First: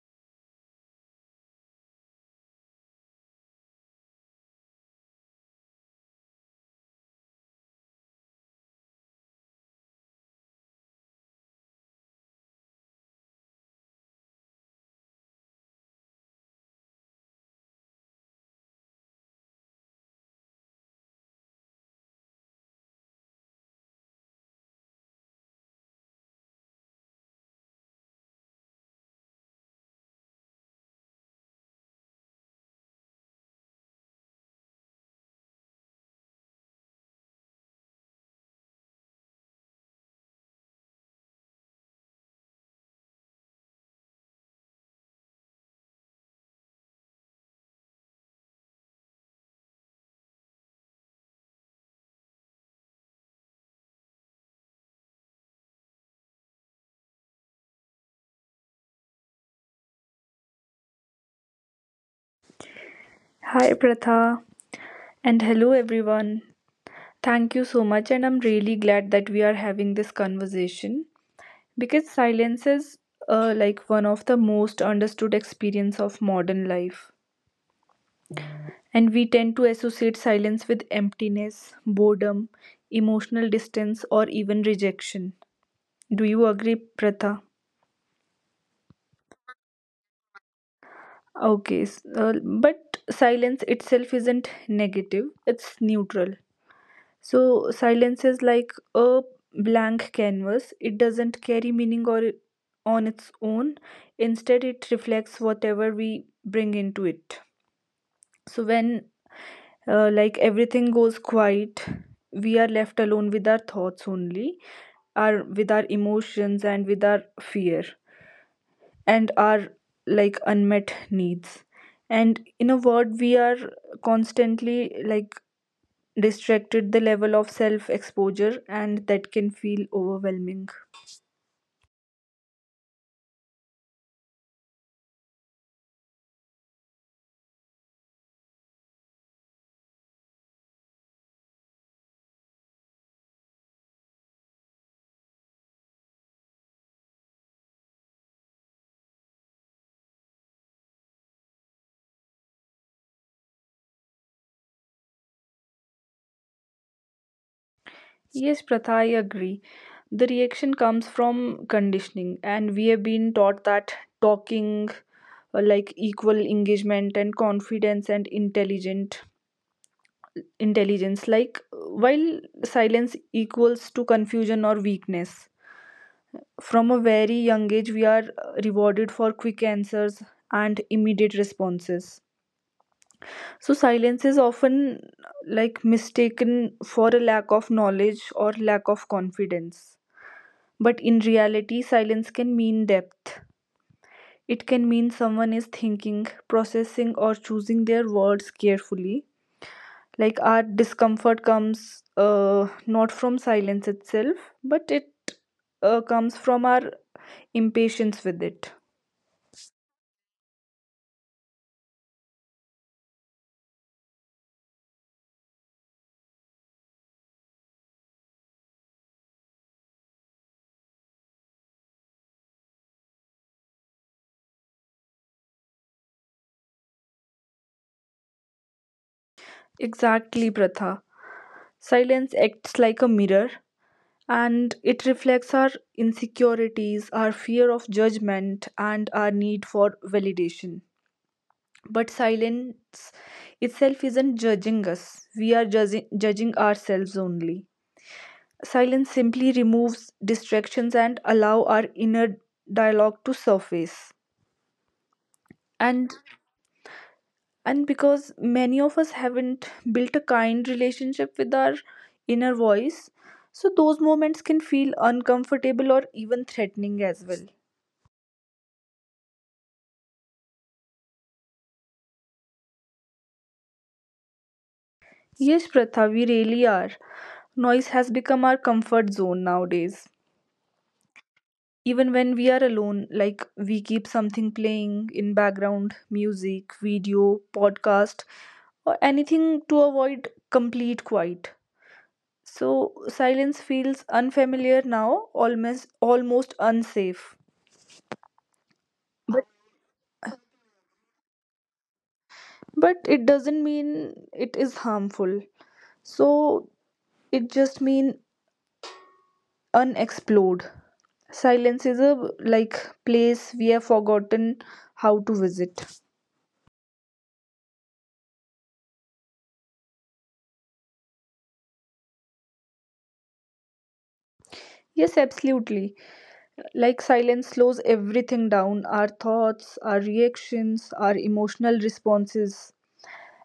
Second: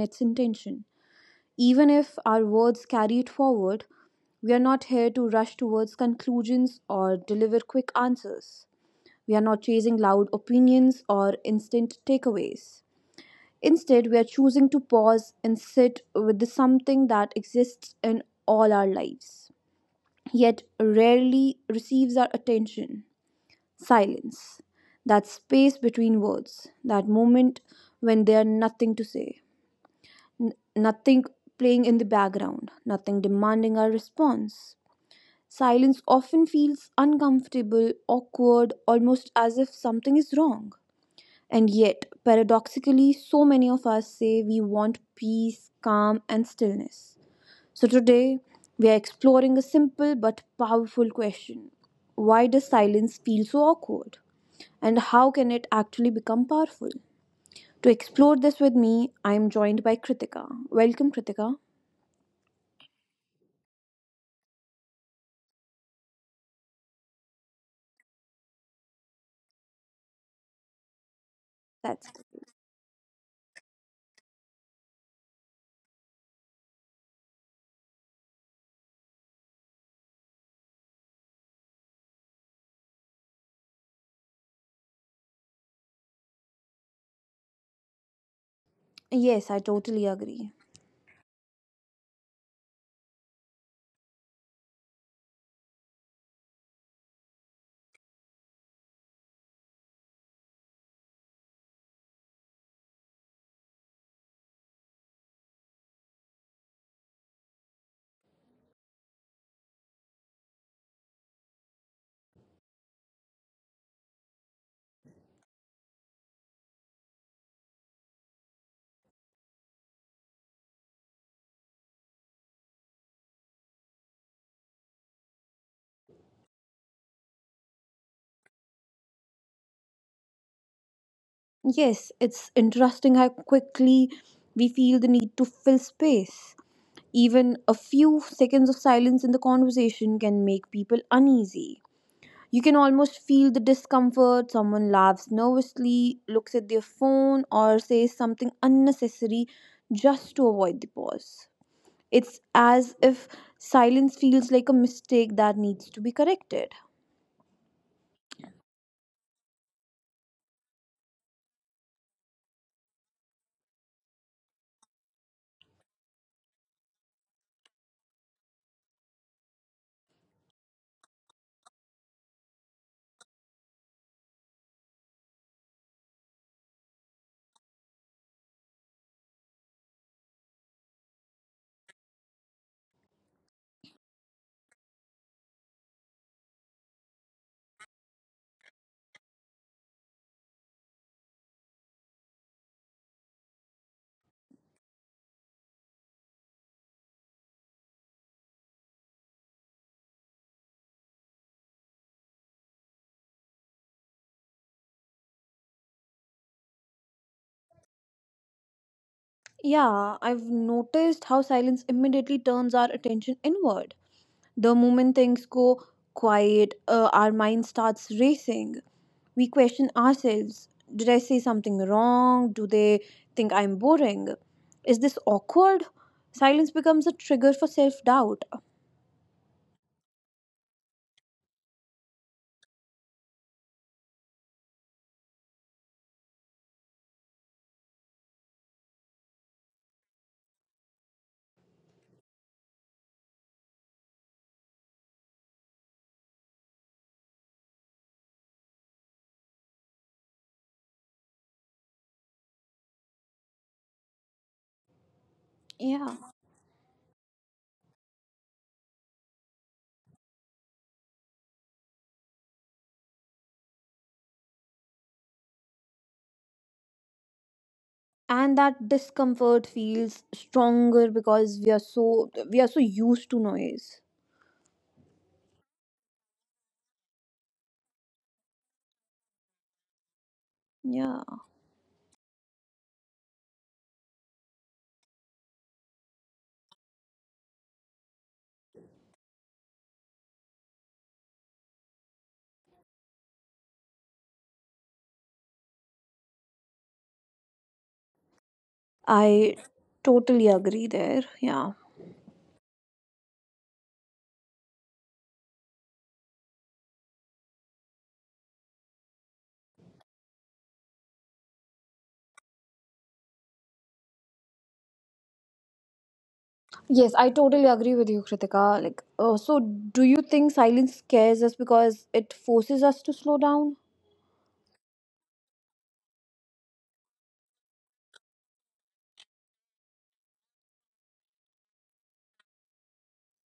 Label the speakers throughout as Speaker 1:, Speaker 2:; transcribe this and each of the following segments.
Speaker 1: its intention. Even if our words carry it forward, we are not here to rush towards conclusions or deliver quick answers. We are not chasing loud opinions or instant takeaways. Instead, we are choosing to pause and sit with the something that exists in all our lives, yet rarely receives our attention. Silence. That space between words. That moment when there's nothing to say. Nothing playing in the background. Nothing demanding our response. Silence often feels uncomfortable, awkward, almost as if something is wrong. And yet, paradoxically, so many of us say we want peace, calm, and stillness. So today, we are exploring a simple but powerful question. Why does silence feel so awkward? And how can it actually become powerful? To explore this with me, I am joined by Kritika. Welcome, Kritika.
Speaker 2: Hi Pratha and hello everyone. Thank you so much, and I'm really glad that we are having this conversation because
Speaker 1: That's
Speaker 2: silence is like one of the most understood experience of modern life, and we tend to associate silence with emptiness, boredom, emotional distance, or even rejection. Do you agree, Pratha?
Speaker 1: yes, I totally agree.
Speaker 2: Okay, but silence itself isn't negative; it's neutral. So silence is like a blank canvas. It doesn't carry meaning or on its own. Instead, it reflects whatever we bring into it. So when like everything goes quiet, we are left alone with our thoughts only, our with our emotions and with our fear and our like unmet needs. And in a word, we are constantly like distracted the level of self exposure and that can feel overwhelming.
Speaker 1: Yes, it's interesting how quickly we feel the need to fill space. Even a few seconds of silence in the conversation can make people uneasy. You can almost feel the discomfort. Someone laughs nervously, looks at their phone, or says something unnecessary just to avoid the pause. It's as if silence feels like a mistake that needs to be corrected.
Speaker 2: Yes, Pratha, I agree. The reaction comes from conditioning, and we have been taught that talking like equal engagement and confidence and intelligent intelligence like while silence equals to confusion or weakness from a very young age we are rewarded for quick answers and immediate responses. So, silence is often like mistaken for a lack of knowledge or lack of confidence. But in reality, silence can mean depth. It can mean someone is thinking, processing, or choosing their words carefully. Like our discomfort comes not from silence itself, but it comes from our impatience with it.
Speaker 1: Yeah, I've noticed how silence immediately turns our attention inward. The moment things go quiet, our mind starts racing. We question ourselves. Did I say something wrong? Do they think I'm boring? Is this awkward? Silence becomes a trigger for self doubt.
Speaker 2: Exactly, Pratha. Silence acts like a mirror and it reflects our insecurities, our fear of judgment, and our need for validation. But silence itself isn't judging us, we are judging ourselves only. Silence simply removes distractions and allow our inner dialogue to surface.
Speaker 1: Yeah.
Speaker 2: And and because many of us haven't built a kind relationship with our inner voice, so those moments can feel uncomfortable or even threatening as well.
Speaker 1: And that discomfort feels stronger because we are so used to noise.
Speaker 2: Yes, Pratha, we really are. Noise has become our comfort zone nowadays.
Speaker 1: Yeah,
Speaker 2: Even when we are alone, like we keep something playing in background, music, video, podcast, or anything to avoid complete quiet. So silence feels unfamiliar now, almost unsafe. But
Speaker 1: I totally agree there. Yeah,
Speaker 2: but it doesn't mean it is harmful. So it just mean unexplored. Silence is a like place we have forgotten how to visit.
Speaker 1: yes, I totally agree with you, Kritika. So do you think silence scares us because it forces us to slow down?
Speaker 2: Yes, absolutely. Like silence slows everything down, our thoughts, our reactions, our emotional responses.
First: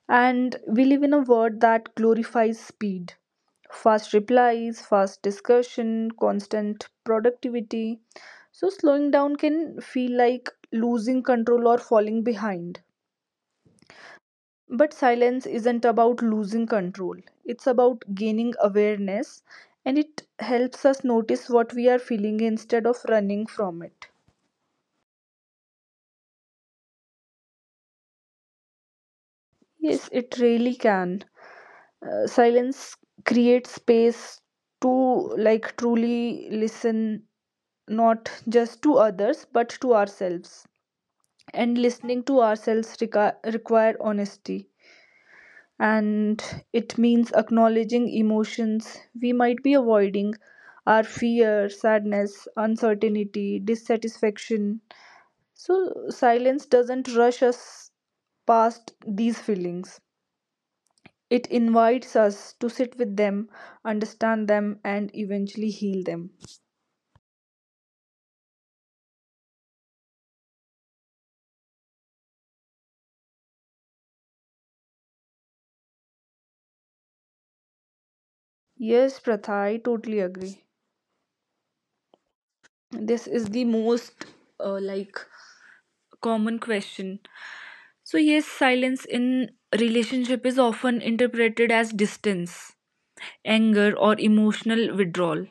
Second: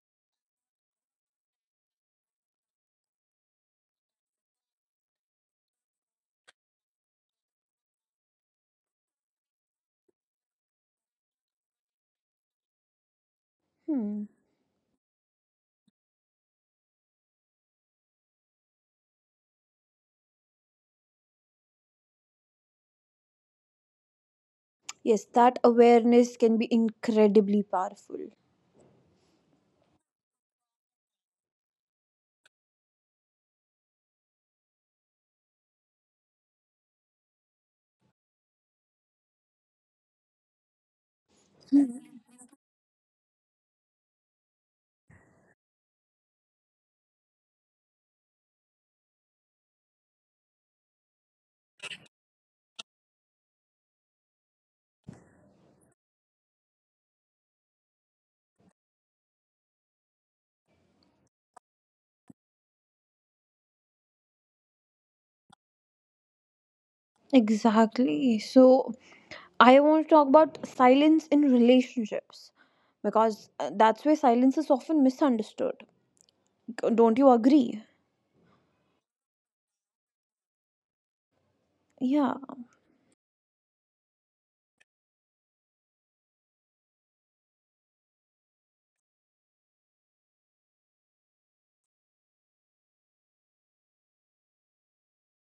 Speaker 2: And we live in a world that glorifies speed. Fast replies, fast discussion, constant productivity. So slowing down can feel like losing control or falling behind.
Speaker 1: Hmm.
Speaker 2: But silence isn't about losing control, it's about gaining awareness and it helps us notice what we are feeling instead of running from it.
Speaker 1: Yes, that awareness can be incredibly powerful.
Speaker 2: Yes, it really can. Silence creates space to like truly listen, not just to others but to ourselves. And listening to ourselves require honesty and it means acknowledging emotions we might be avoiding, our fear, sadness, uncertainty, dissatisfaction. So, silence doesn't rush us past these feelings. It invites us to sit with them, understand them, and eventually heal them.
Speaker 1: Exactly. So I want to talk about silence in relationships, because that's where silence is often misunderstood. Don't you agree?
Speaker 2: Yes, Pratha, I totally agree.
Speaker 1: Yeah,
Speaker 2: This is the most like common question. So, yes, silence in relationship is often interpreted as distance, anger, or emotional withdrawal.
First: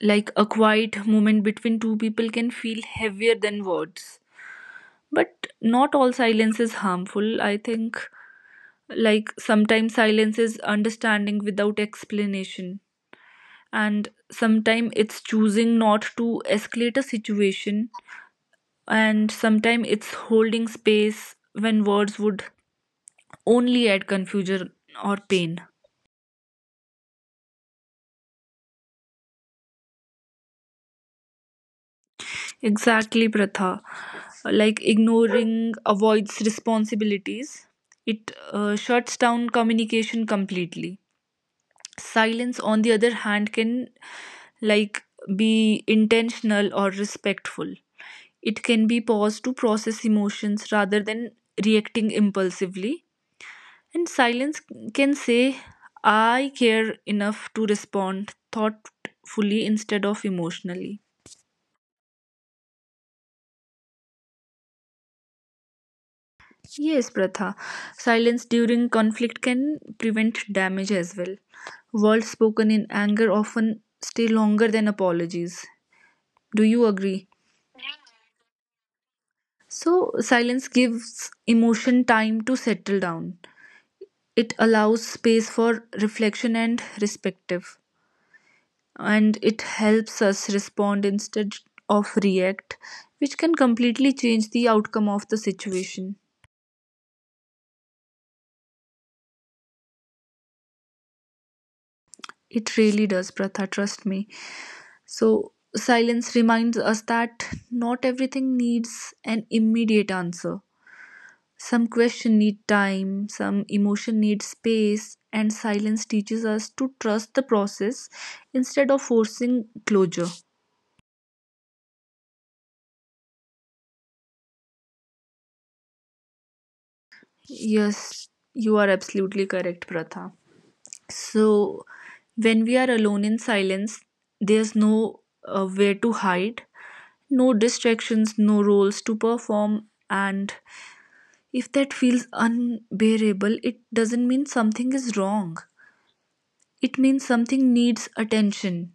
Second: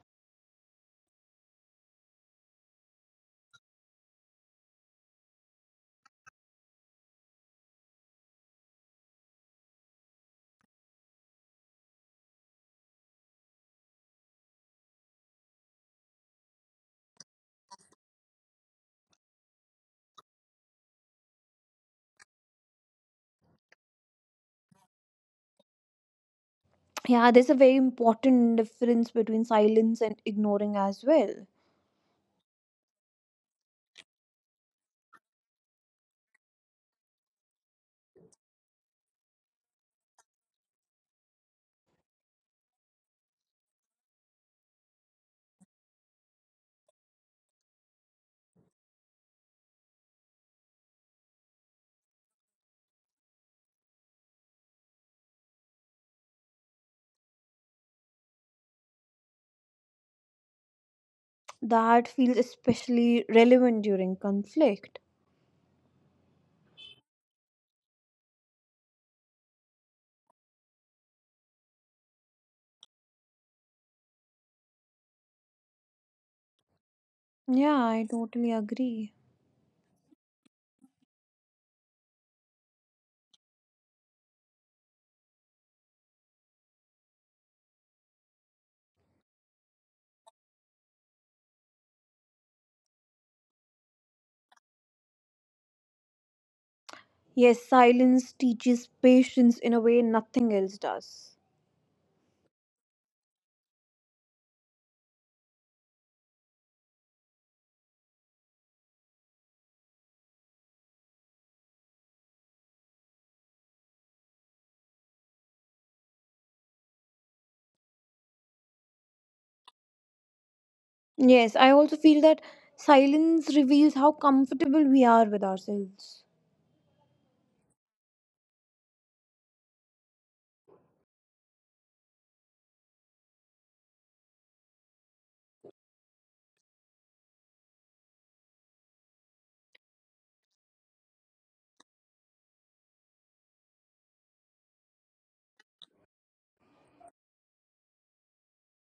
Speaker 2: Like a quiet moment between two people can feel heavier than words. But not all silence is harmful. I think, like, sometimes silence is understanding without explanation, and sometimes it's choosing not to escalate a situation, and sometimes it's holding space when words would only add confusion or pain.
Speaker 1: yeah, there's a very important difference between silence and ignoring as well.
Speaker 2: Exactly, Pratha. Like ignoring avoids responsibilities, it shuts down communication completely. Silence, on the other hand, can like be intentional or respectful. It can be paused to process emotions rather than reacting impulsively. And silence can say, I care enough to respond thoughtfully instead of emotionally.
Speaker 1: That feels especially relevant during conflict.
Speaker 2: Yes, Pratha. Silence during conflict can prevent damage as well. Words spoken in anger often stay longer than apologies. Do you agree?
Speaker 1: Yeah, I totally agree.
Speaker 2: So, silence gives emotion time to settle down. It allows space for reflection and respective. And it helps us respond instead of react, which can completely change the outcome of the situation.
Speaker 1: Yes, silence teaches patience in a way nothing else does.
Speaker 2: It really does, Pratha, trust me. So, silence reminds us that not everything needs an immediate answer. Some question need time, some emotion needs space, and silence teaches us to trust the process instead of forcing closure.
Speaker 1: Yes, I also feel that silence reveals how comfortable we are with ourselves.
Speaker 2: Yes, you are absolutely correct, Pratha. So, when we are alone in silence, there's no where to hide, no distractions, no roles to perform, and if that feels unbearable, it doesn't mean something is wrong. It means something needs attention.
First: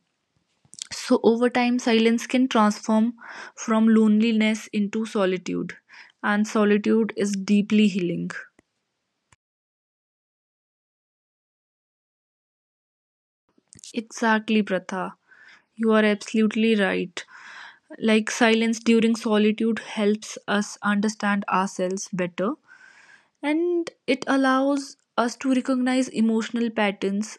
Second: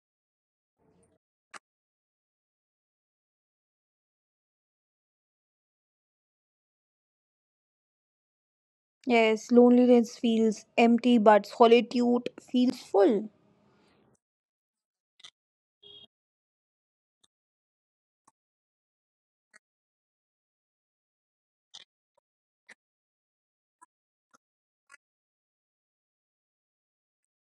Speaker 2: So, over time, silence can transform from loneliness into solitude, and solitude is deeply healing.
Speaker 1: Yes, loneliness feels empty, but solitude feels full.
Speaker 2: Exactly, Pratha. You are absolutely right. Like silence during solitude helps us understand ourselves better and it allows us to recognize emotional patterns,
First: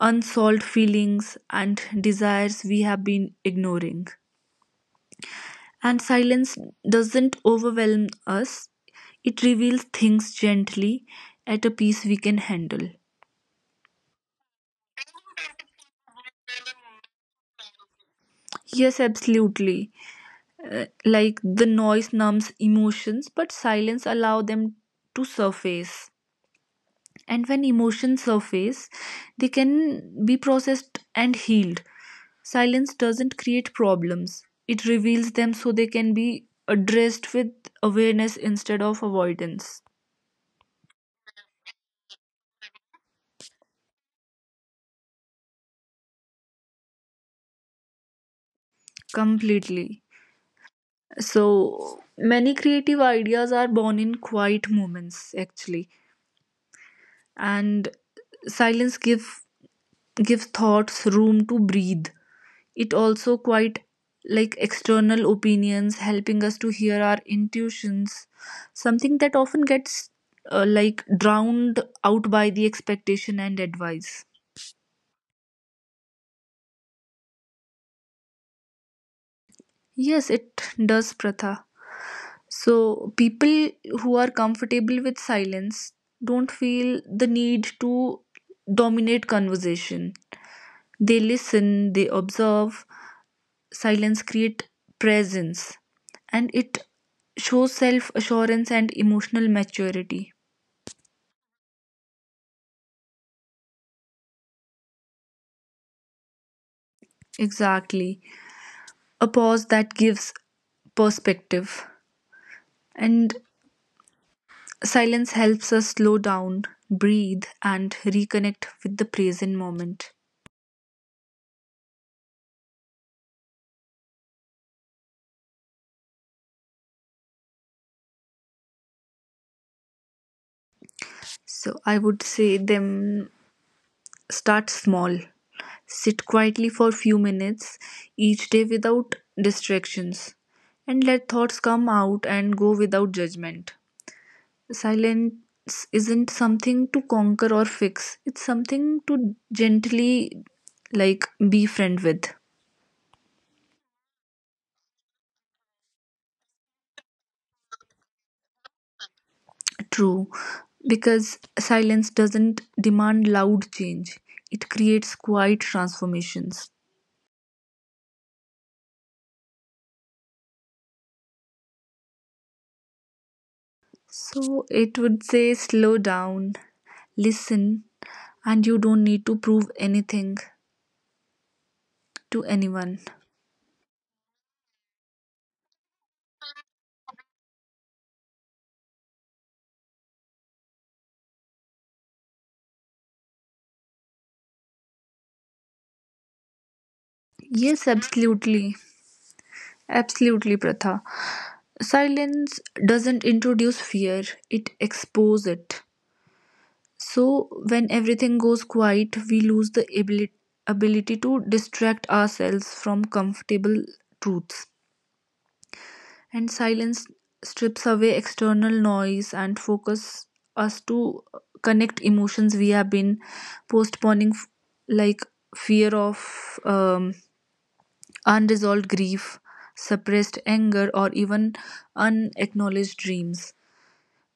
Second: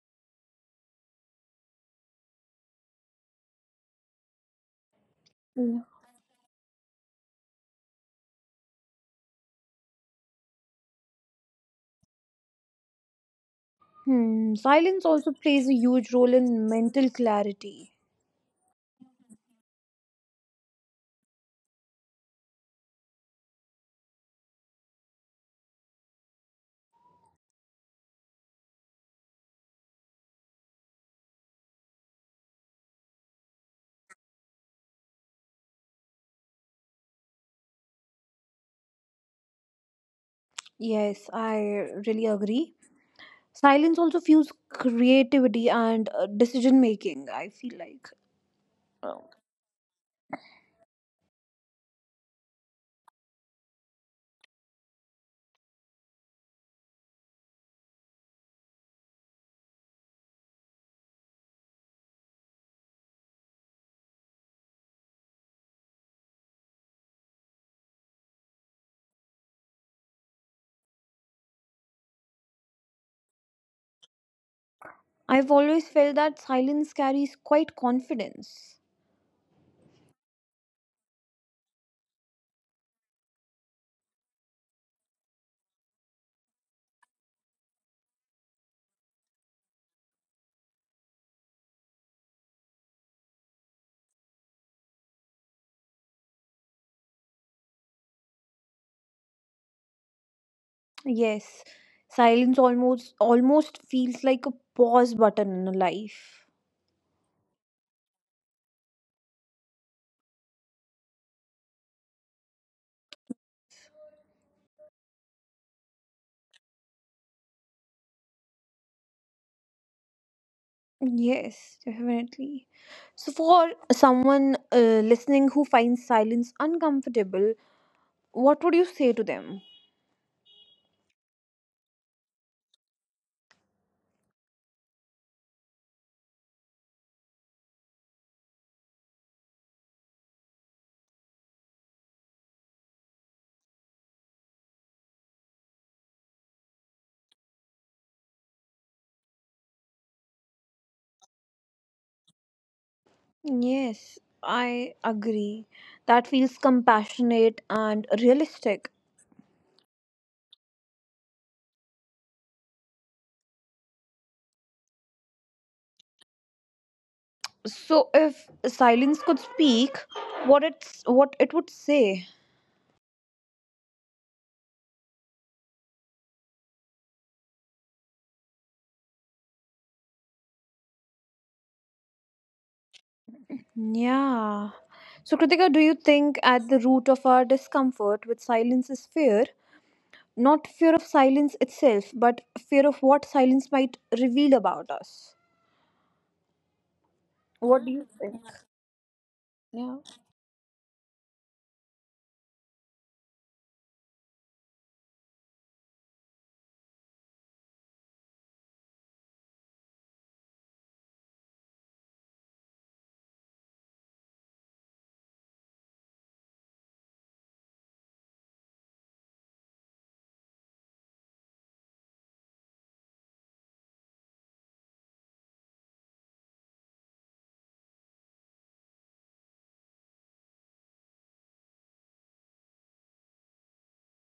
Speaker 2: unsolved feelings, and desires we have been ignoring. And silence doesn't overwhelm us, it reveals things gently at a pace we can handle.
Speaker 1: Hmm, silence also plays a huge role in mental clarity.
Speaker 2: Yes, absolutely. Like the noise numbs emotions, but silence allow them to surface. And when emotions surface, they can be processed and healed. Silence doesn't create problems, it reveals them so they can be addressed with awareness instead of avoidance.
Speaker 1: Yes, I really agree. Silence also fuels creativity and decision making, I feel like. Oh.
Speaker 2: Completely. So, many creative ideas are born in quiet moments, actually, and silence gives thoughts room to breathe. It also quite like external opinions, helping us to hear our intuitions, something that often gets like drowned out by the expectation and advice.
Speaker 1: I've always felt that silence carries quite confidence.
Speaker 2: Yes, it does, Pratha. So, people who are comfortable with silence don't feel the need to dominate conversation. They listen, they observe, silence creates presence and it shows self assurance and emotional maturity.
Speaker 1: Yes, silence almost feels like a pause button in a life.
Speaker 2: Exactly, a pause that gives perspective, and silence helps us slow down, breathe, and reconnect with the present moment.
Speaker 1: Yes, definitely. So for someone listening who finds silence uncomfortable, what would you say to them?
Speaker 2: So I would say them, start small, sit quietly for few minutes each day without distractions, and let thoughts come out and go without judgment. Silence isn't something to conquer or fix, it's something to gently, like, befriend with.
Speaker 1: Yes, I agree. That feels compassionate and realistic.
Speaker 2: True, because silence doesn't demand loud change, it creates quiet transformations.
Speaker 1: So if silence could speak, what it would say.
Speaker 2: So it would say slow down, listen, and you don't need to prove anything to anyone.
Speaker 1: Yeah. So Kritika, do you think at the root of our discomfort with silence is fear? Not fear of silence itself, but fear of what silence might reveal about us.
Speaker 2: Yes,
Speaker 1: What do you think?
Speaker 2: absolutely.
Speaker 1: Yeah.
Speaker 2: Absolutely, Pratha. Silence doesn't introduce fear, it exposes it. So, when everything goes quiet, we lose the ability to distract ourselves from comfortable truths. And silence strips away external noise and focus us to connect emotions we have been postponing, like fear of unresolved grief, suppressed anger, or even unacknowledged dreams.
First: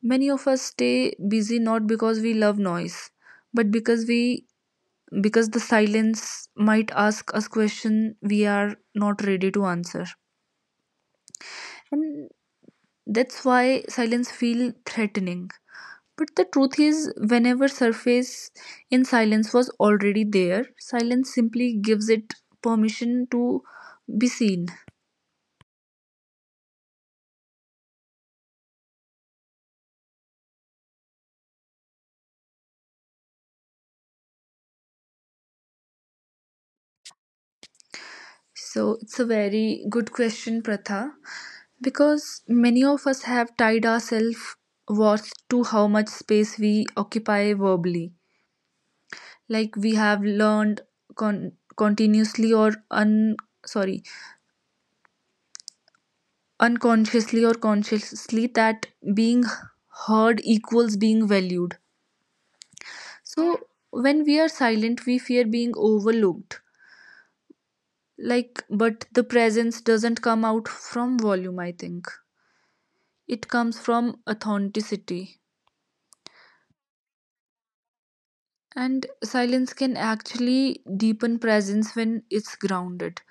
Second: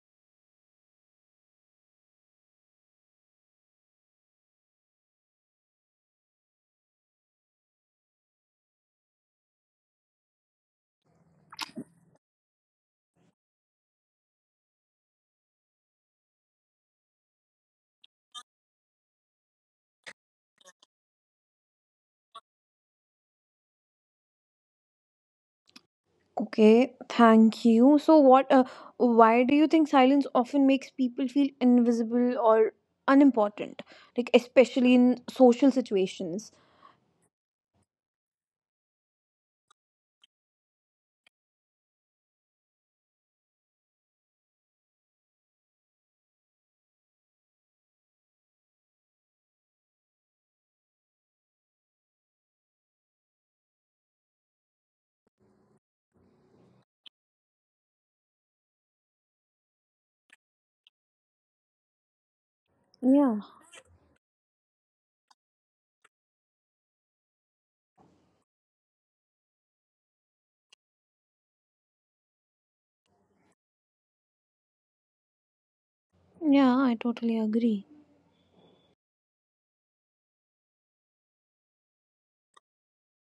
Speaker 2: Many of us stay busy not because we love noise, but because the silence might ask us question we are not ready to answer. And that's why silence feel threatening, but the truth is, whenever surface in silence was already there, silence simply gives it permission to be seen.
Speaker 1: Okay, thank you. So, what? Why do you think silence often makes people feel invisible or unimportant? Like, especially in social situations.
Speaker 2: So it's a very good question, Pratha, because many of us have tied ourselves worth to how much space we occupy verbally. Like we have learned, continuously or un sorry, unconsciously or consciously, that being heard equals being valued.
Speaker 1: Yeah.
Speaker 2: So when we are silent we fear being overlooked, like, but the presence doesn't come out from volume, I think. It comes from authenticity.
Speaker 1: Yeah, I totally agree.
Speaker 2: And silence can actually deepen presence when it's grounded.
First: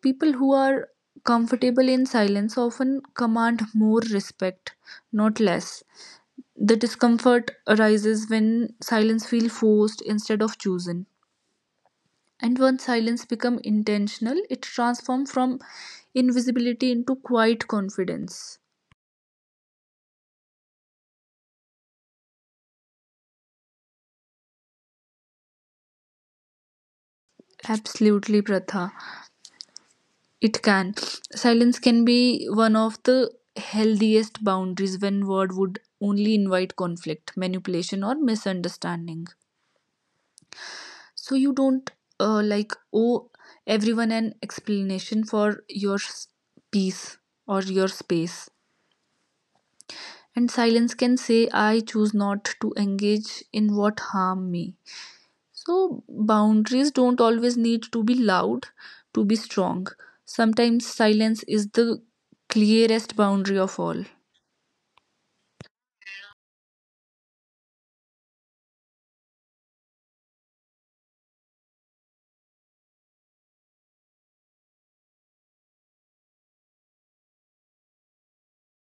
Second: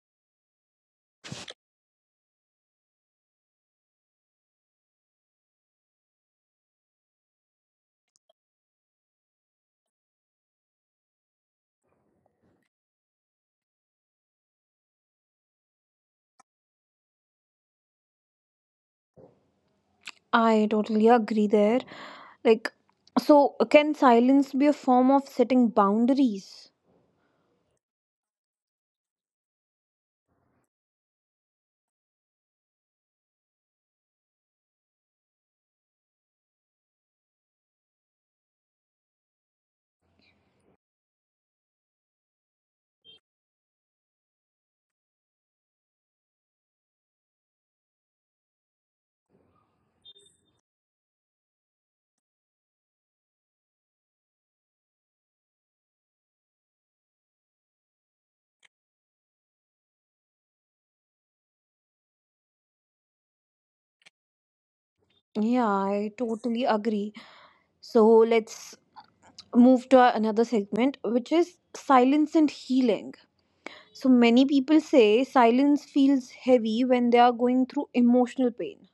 Speaker 2: People who are comfortable in silence often command more respect, not less. The discomfort arises when silence feels forced instead of chosen. And once silence becomes intentional, it transforms from invisibility into quiet confidence.
Speaker 1: I totally agree there. Like, so can silence be a form of setting boundaries?
Speaker 2: Absolutely, Pratha. It can. Silence can be one of the healthiest boundaries when word would only invite conflict, manipulation, or misunderstanding. So you don't like owe everyone an explanation for your peace or your space. And silence can say, I choose not to engage in what harm me. So boundaries don't always need to be loud to be strong. Sometimes silence is the clearest boundary of all.
Speaker 1: Yeah, I totally agree. So, let's move to another segment, which is silence and healing. So many people say silence feels heavy when they are going through emotional pain.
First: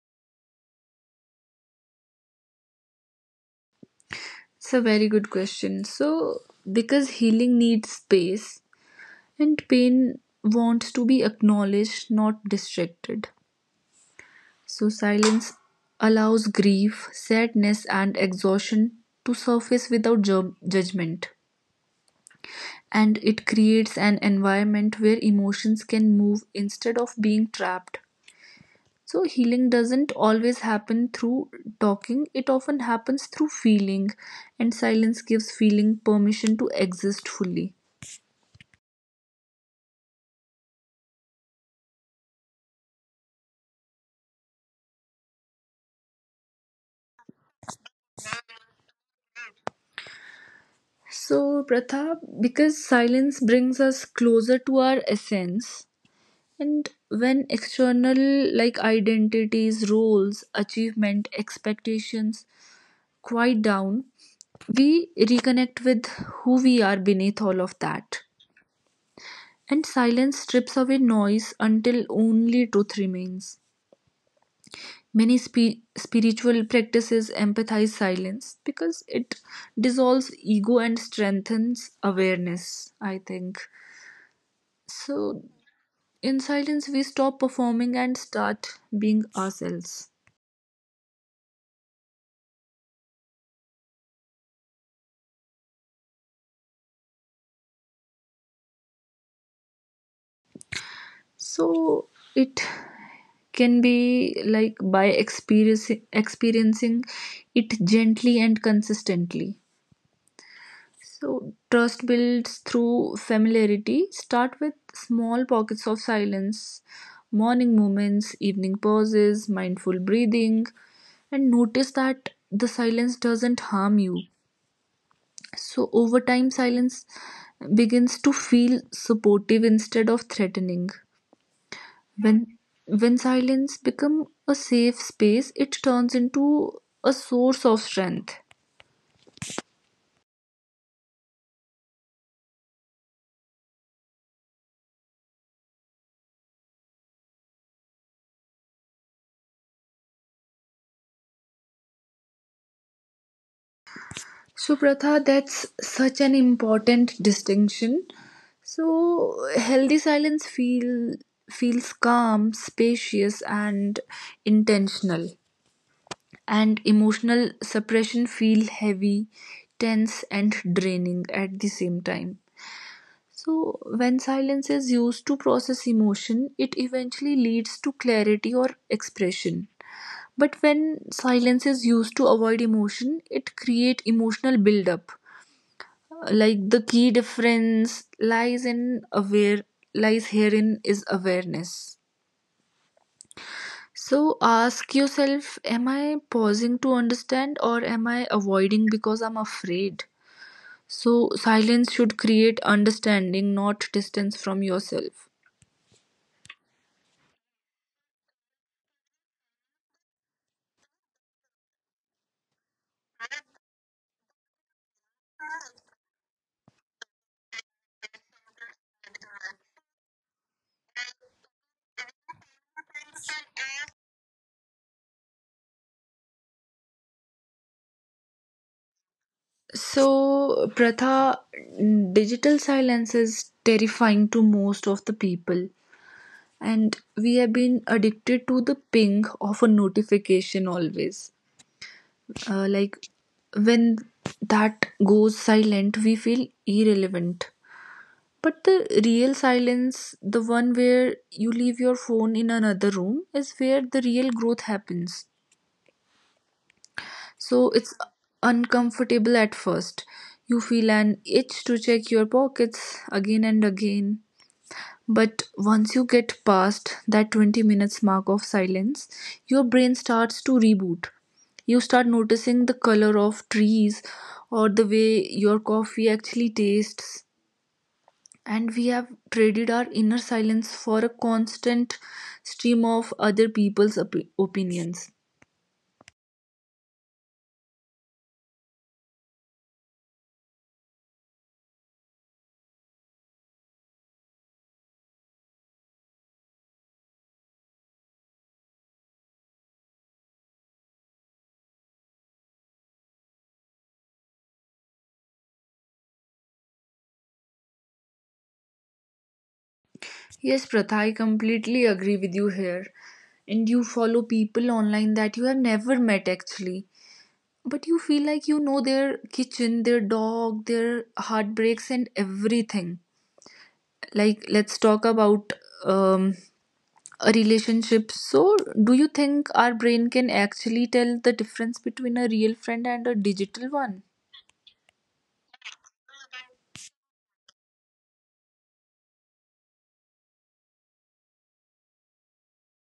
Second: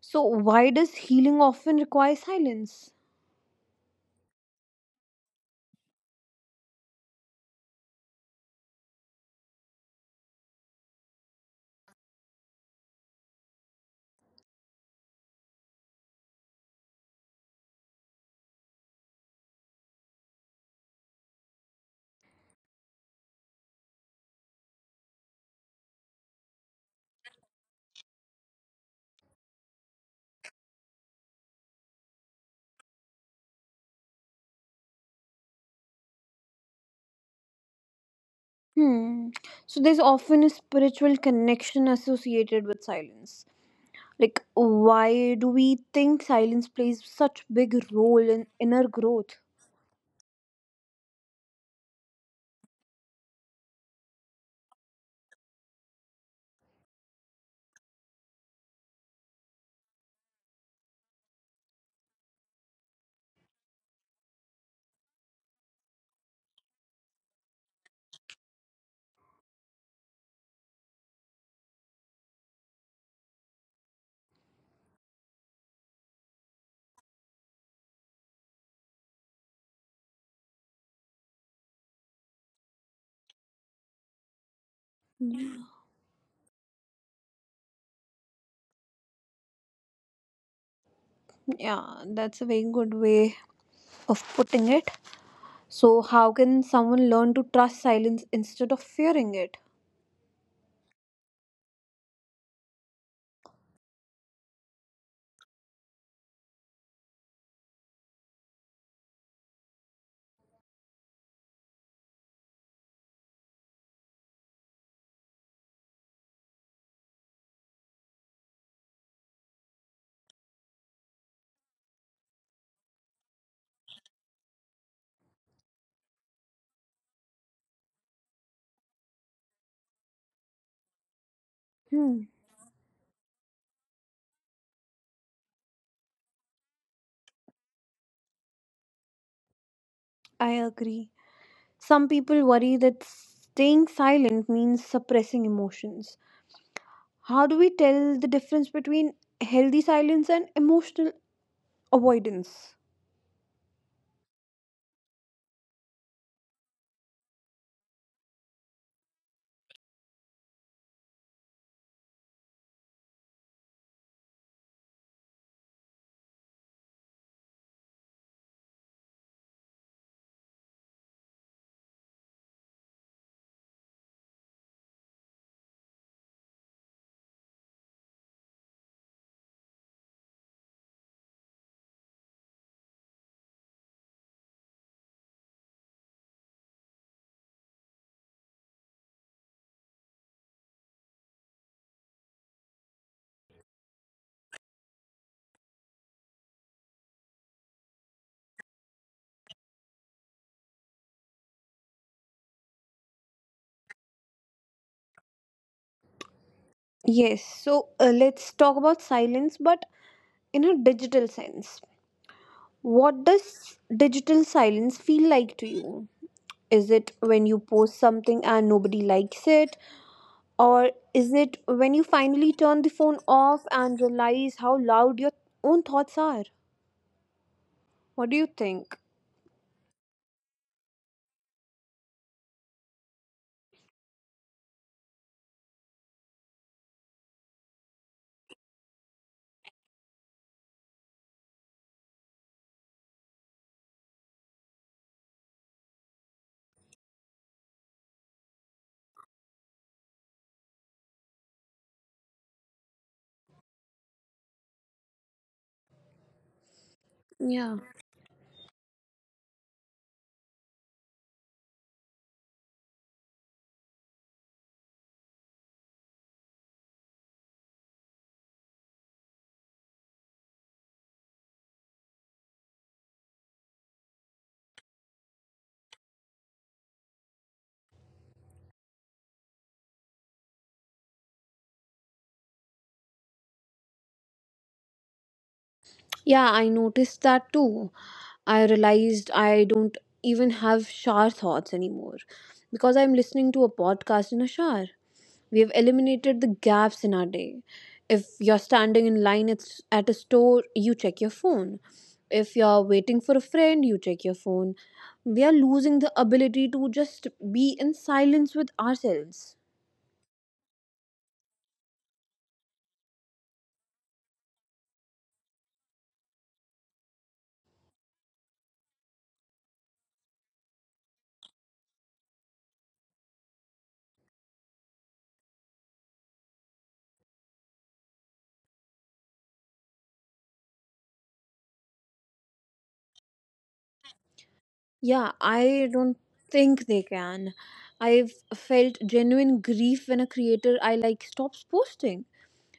Speaker 1: So why does healing often require silence?
Speaker 2: It's a very good question. So, because healing needs space, and pain wants to be acknowledged, not distracted. So silence allows grief, sadness, and exhaustion to surface without judgment. And it creates an environment where emotions can move instead of being trapped. So, healing doesn't always happen through talking, it often happens through feeling, and silence gives feeling permission to exist fully.
Speaker 1: Hmm. So there's often a spiritual connection associated with silence. Like, why do we think silence plays such big role in inner growth?
Speaker 2: So, Pratha, because silence brings us closer to our essence, and when external like identities, roles, achievement, expectations quiet down, we reconnect with who we are beneath all of that. And silence strips away noise until only truth remains. Many spiritual practices empathize silence because it dissolves ego and strengthens awareness, I think. So, in silence, we stop performing and start being ourselves.
Speaker 1: Yeah, that's a very good way of putting it. So how can someone learn to trust silence instead of fearing it?
Speaker 2: So it can be like by experiencing it gently and consistently. So trust builds through familiarity. Start with small pockets of silence, morning moments, evening pauses, mindful breathing, and notice that the silence doesn't harm you. So over time, silence begins to feel supportive instead of threatening.
Speaker 1: Hmm,
Speaker 2: When when silence becomes a safe space, it turns into a source of strength.
Speaker 1: I agree. Some people worry that staying silent means suppressing emotions. How do we tell the difference between healthy silence and emotional avoidance?
Speaker 2: So Pratha, that's such an important distinction. So healthy silence feels calm, spacious, and intentional. And emotional suppression feel heavy, tense and draining at the same time. So, when silence is used to process emotion, it eventually leads to clarity or expression. But when silence is used to avoid emotion, it creates emotional buildup. Like the key difference lies herein is awareness. So ask yourself, am I pausing to understand or am I avoiding because I'm afraid? So silence should create understanding, not distance from yourself.
Speaker 1: Yes, so let's talk about silence, but in a digital sense. What does digital silence feel like to you? Is it when you post something and nobody likes it? Or is it when you finally turn the phone off and realize how loud your own thoughts are? What do you think?
Speaker 2: So, Pratha, digital silence is terrifying to most of the people, and we have been addicted to the ping of a notification always. Like when that goes silent, we feel irrelevant. But the real silence, the one where you leave your phone in another room, is where the real growth happens. So
Speaker 1: Yeah.
Speaker 2: it's uncomfortable at first. You feel an itch to check your pockets again and again. But once you get past that 20 minutes mark of silence, your brain starts to reboot. You start noticing the color of trees or the way your coffee actually tastes. And we have traded our inner silence for a constant stream of opinions.
Speaker 1: Yeah, I noticed that too. I realized I don't even have shower thoughts anymore because I'm listening to a podcast in a shower. We have eliminated the gaps in our day. If you're standing in line at at a store, you check your phone. If you're waiting for a friend, you check your phone. We are losing the ability to just be in silence with ourselves.
Speaker 2: Yes, Pratha, I completely agree with you here. And you follow people online that you have never met actually. But you feel like you know their kitchen, their dog, their heartbreaks, and everything. Like, let's talk about um, a relationship. So, do you think our brain can actually tell the difference between a real friend and a digital one?
Speaker 1: Yeah, I don't think they can. I've felt genuine grief when a creator I like stops posting.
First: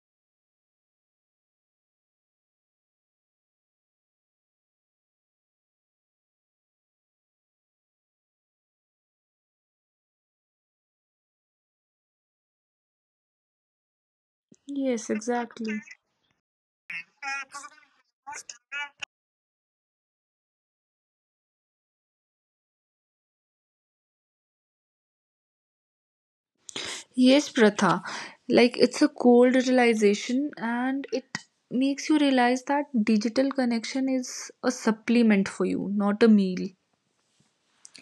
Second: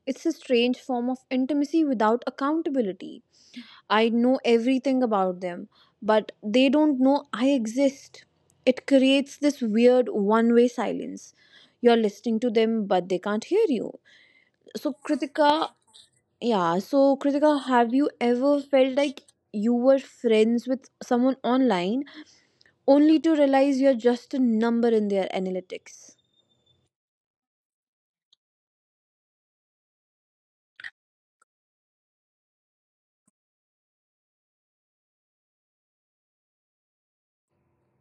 Speaker 1: It's a strange form of intimacy without accountability. I know everything about them, but they don't know I exist. It creates this weird one way silence. You're listening to them, but they can't hear you. So,
Speaker 2: Yes,
Speaker 1: Kritika,
Speaker 2: exactly.
Speaker 1: have you ever felt like you were friends with someone online, only to realize you're just a number in their analytics?
Speaker 2: Yes, Pratha. Like it's a cold realization and it makes you realize that digital connection is a supplement for you, not a meal.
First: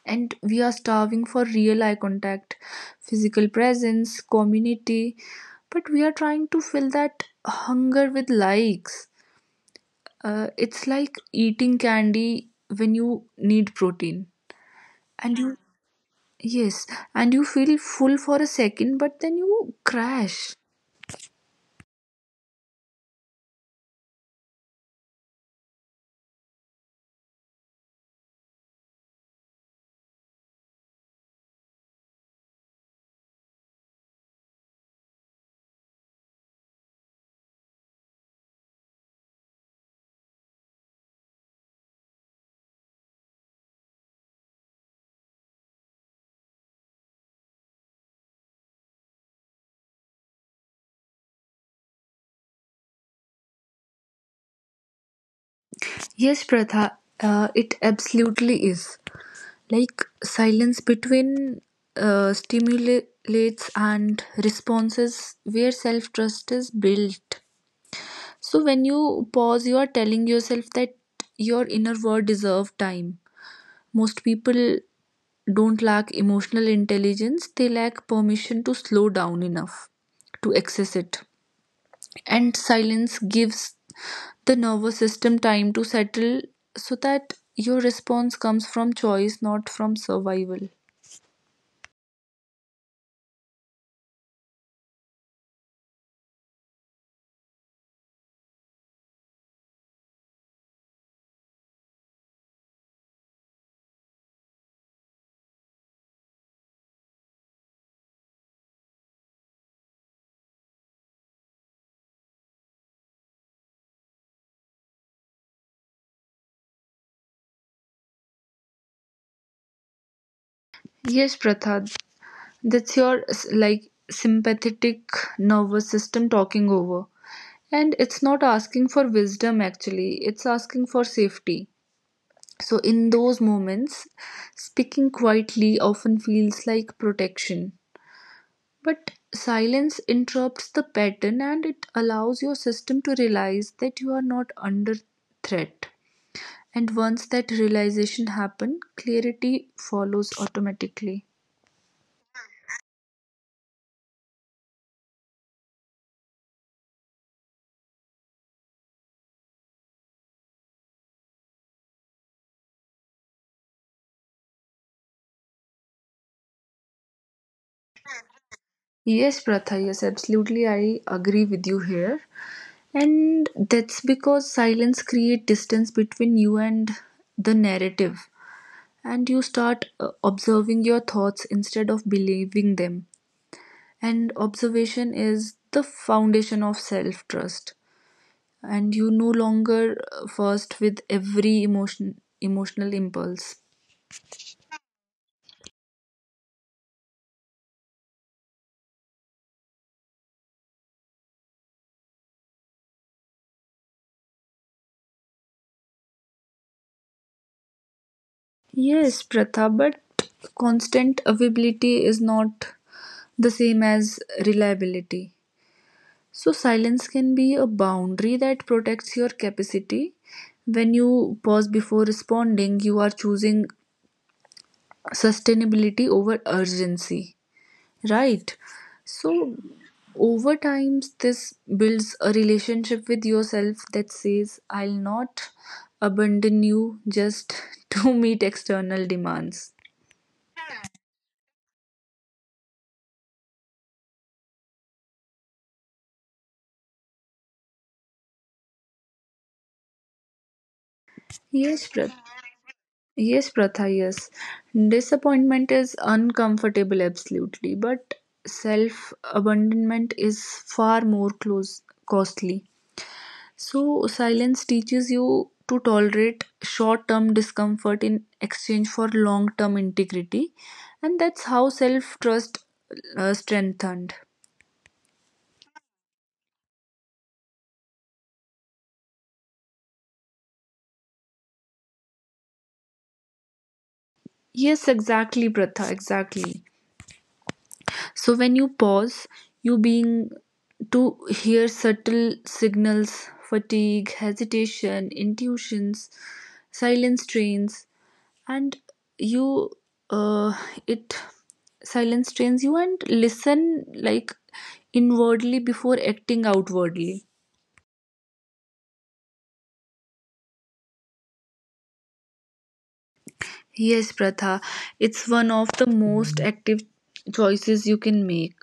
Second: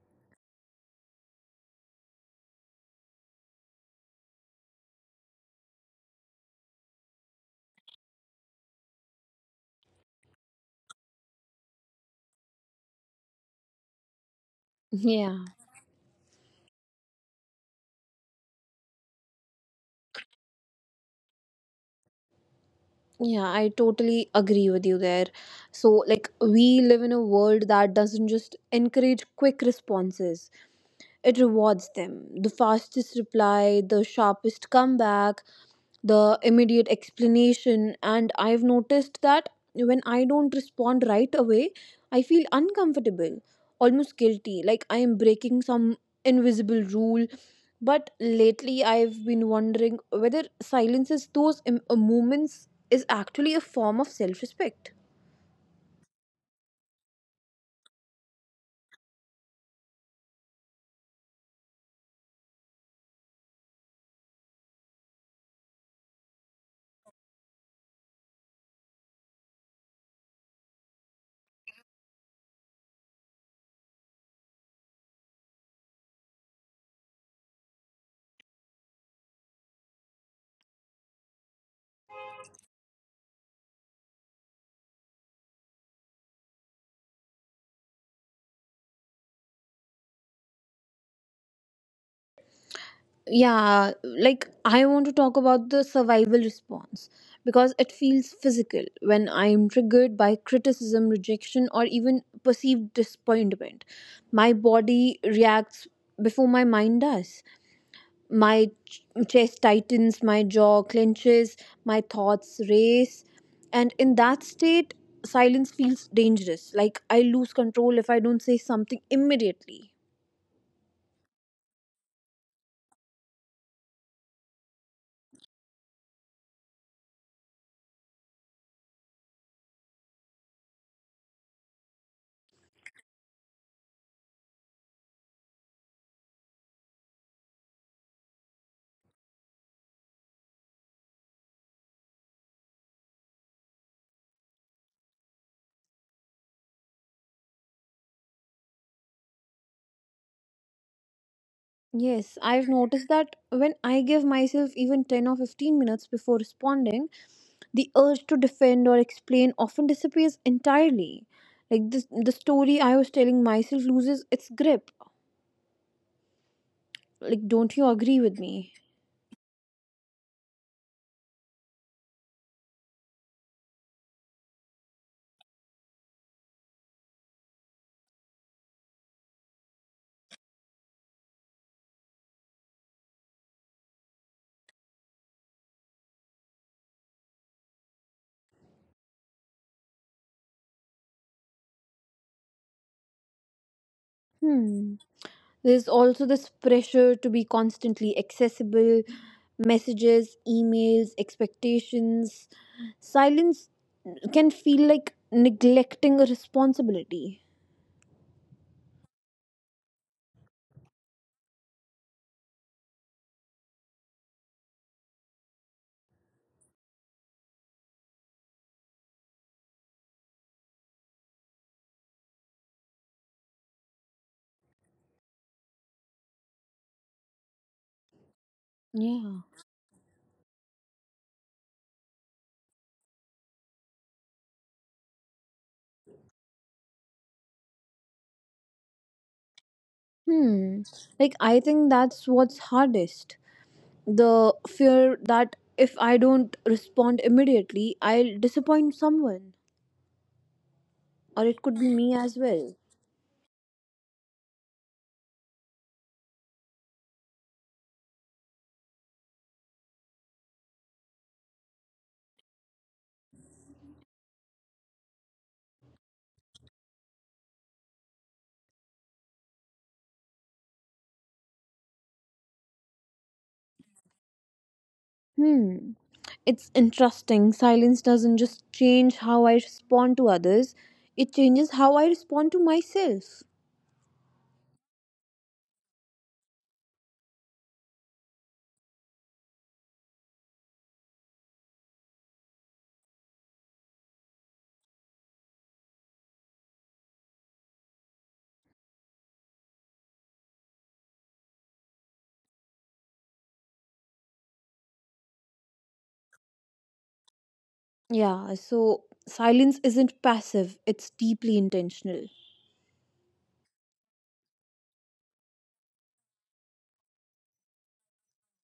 Speaker 2: And we are starving for real eye contact, physical presence, community, but we are trying to fill that hunger with likes. It's like eating candy when you need protein. And
Speaker 1: Yeah,
Speaker 2: you, yes, and you feel full for a second, but then you crash.
Speaker 1: yeah, I totally agree with you there. So, like, we live in a world that doesn't just encourage quick responses, it rewards them. The fastest reply, the sharpest comeback, the immediate explanation. And I've noticed that when I don't respond right away, I feel uncomfortable, almost guilty, like I am breaking some invisible rule. But lately I've been wondering whether silence is those moments is actually a form of self-respect.
Speaker 2: Yes, Pratha, it absolutely is. Like silence between stimulates and responses where self trust is built. So when you pause, you are telling yourself that your inner world deserves time. Most people don't lack emotional intelligence, they lack permission to slow down enough to access it, and silence gives the nervous system time to settle, so that your response comes from choice, not from survival.
Speaker 1: Yeah, like I want to talk about the survival response because it feels physical when I am triggered by criticism, rejection, or even perceived disappointment. My body reacts before my mind does. My ch- chest tightens, my jaw clenches, my thoughts race. And in that state, silence feels dangerous. Like I lose control if I don't say something immediately.
Speaker 2: Yes, Pratha, like sympathetic nervous system talking over, and it's not asking for wisdom actually, it's asking for safety. So in those moments, speaking quietly often feels like protection. But silence interrupts the pattern and it allows your system to realize that you are not under threat. And once that realization happens, clarity follows automatically.
Speaker 1: Yes, I've noticed that when I give myself even 10 or 15 minutes before responding, the urge to defend or explain often disappears entirely. Like this, the story I was telling myself loses its grip. Like, don't you agree with me?
Speaker 2: Yes, Pratha, yes, absolutely. I agree with you here. And that's because silence creates distance between you and the narrative. And you start observing your thoughts instead of believing them. And observation is the foundation of self trust. And you no longer first with every emotion emotional impulse.
Speaker 1: Hmm. There's also this pressure to be constantly accessible, messages, emails, expectations. Silence can feel like neglecting a responsibility.
Speaker 2: Yes, Pratha, but constant availability is not the same as reliability. So silence can be a boundary that protects your capacity. When you pause before responding, you are choosing sustainability over urgency. Right.
Speaker 1: Yeah.
Speaker 2: So over time, this builds a relationship with yourself that says, I'll not abandon you just to meet external demands.
Speaker 1: Hmm. Like I think that's what's hardest. The fear that if I don't respond immediately, I'll disappoint someone. Or it could
Speaker 2: Yes,
Speaker 1: be
Speaker 2: Prat.
Speaker 1: me as well.
Speaker 2: Yes, Pratha, yes. Disappointment is uncomfortable, absolutely, but self abandonment is far more close costly. So, silence teaches you to tolerate short term discomfort in exchange for long term integrity, and that's how self trust strengthened.
Speaker 1: Hmm. It's interesting. Silence doesn't just change how I respond to others, it changes how I respond to myself.
Speaker 2: Yes, exactly, Pratha, exactly. So, when you pause, you being to hear subtle signals, fatigue, hesitation, intuitions. Silence trains and you uh, it silence trains you and listen like inwardly before acting outwardly.
Speaker 1: Yeah, so silence isn't passive, it's deeply intentional.
Speaker 2: Yes, Pratha, it's one of the most active choices you can make.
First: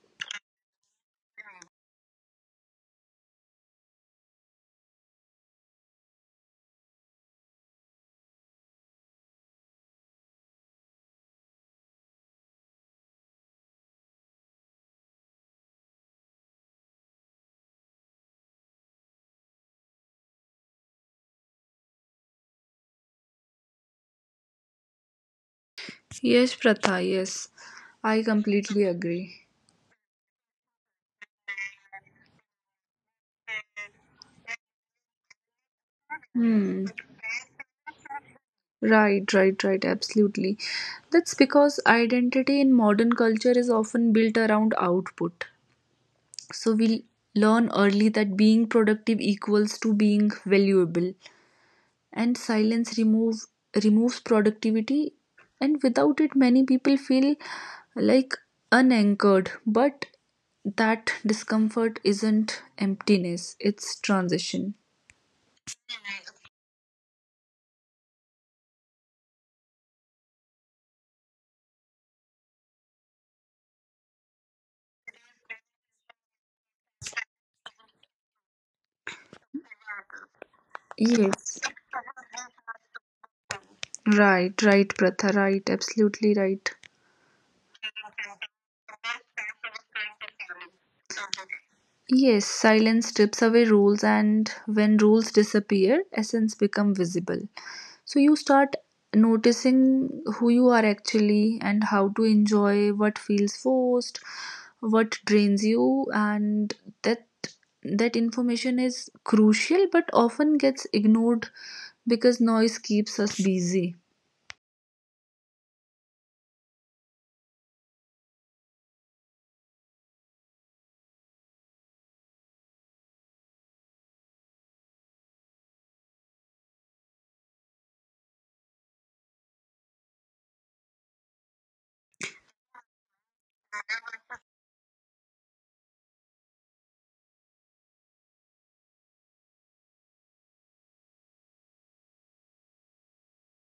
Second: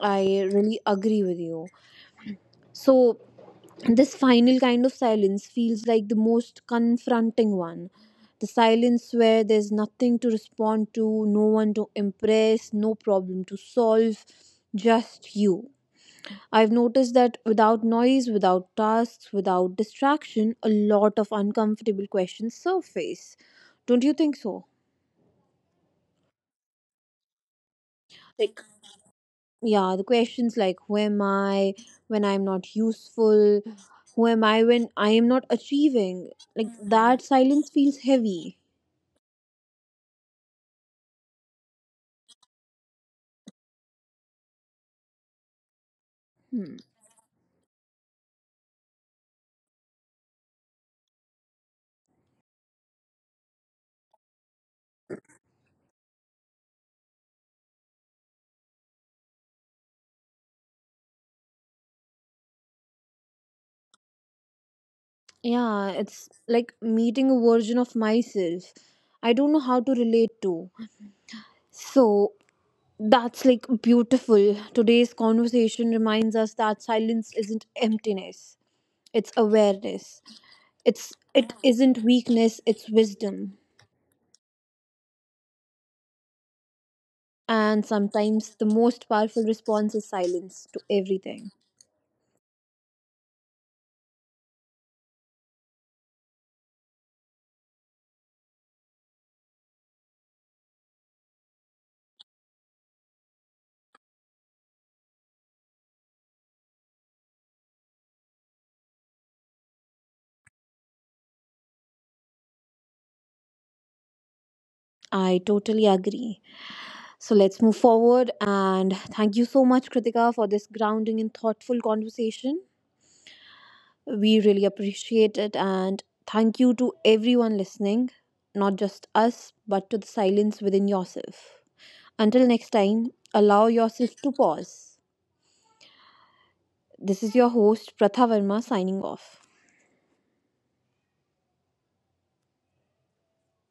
Speaker 1: I really agree with you. So this final kind of silence feels like the most confronting one. The silence where there's nothing to respond to, no one to impress, no problem to solve, just you. I've noticed that without noise, without tasks, without distraction, a lot of uncomfortable questions surface. Don't you think so?
Speaker 2: Yes, Pratha, yes, I completely agree.
Speaker 1: Yeah, the questions like, who am I when I'm not useful? Who am I when I am not achieving? Like
Speaker 2: Hmm.
Speaker 1: that silence feels heavy.
Speaker 2: Right, right, right, absolutely. That's because identity in modern culture is often built around output. So
Speaker 1: Hmm.
Speaker 2: we learn early that being productive equals to being valuable, and silence remove removes productivity, and without it many people feel like unanchored, but that discomfort isn't emptiness, it's transition.
Speaker 1: Yeah, it's like meeting a version of myself I don't know how to relate to. So that's like beautiful. Today's conversation reminds us that silence isn't emptiness, it's awareness. It
Speaker 2: Yes,
Speaker 1: isn't weakness, it's wisdom.
Speaker 2: right, right, Pratha, right, absolutely right.
Speaker 1: And sometimes the most powerful response is silence to everything.
Speaker 2: Yes, silence strips away rules, and when rules disappear, essence become visible. So you start noticing who you are actually and how to enjoy what feels forced, what drains you, and that that information is crucial but often gets ignored because noise keeps us busy.
Speaker 1: I totally agree. So let's move forward. And thank you so much, Kritika, for this grounding and thoughtful conversation. We really appreciate it. And thank you to everyone listening, not just us, but to the silence within yourself. Until next time, allow yourself to pause. This is your host, Pratha Verma, signing off.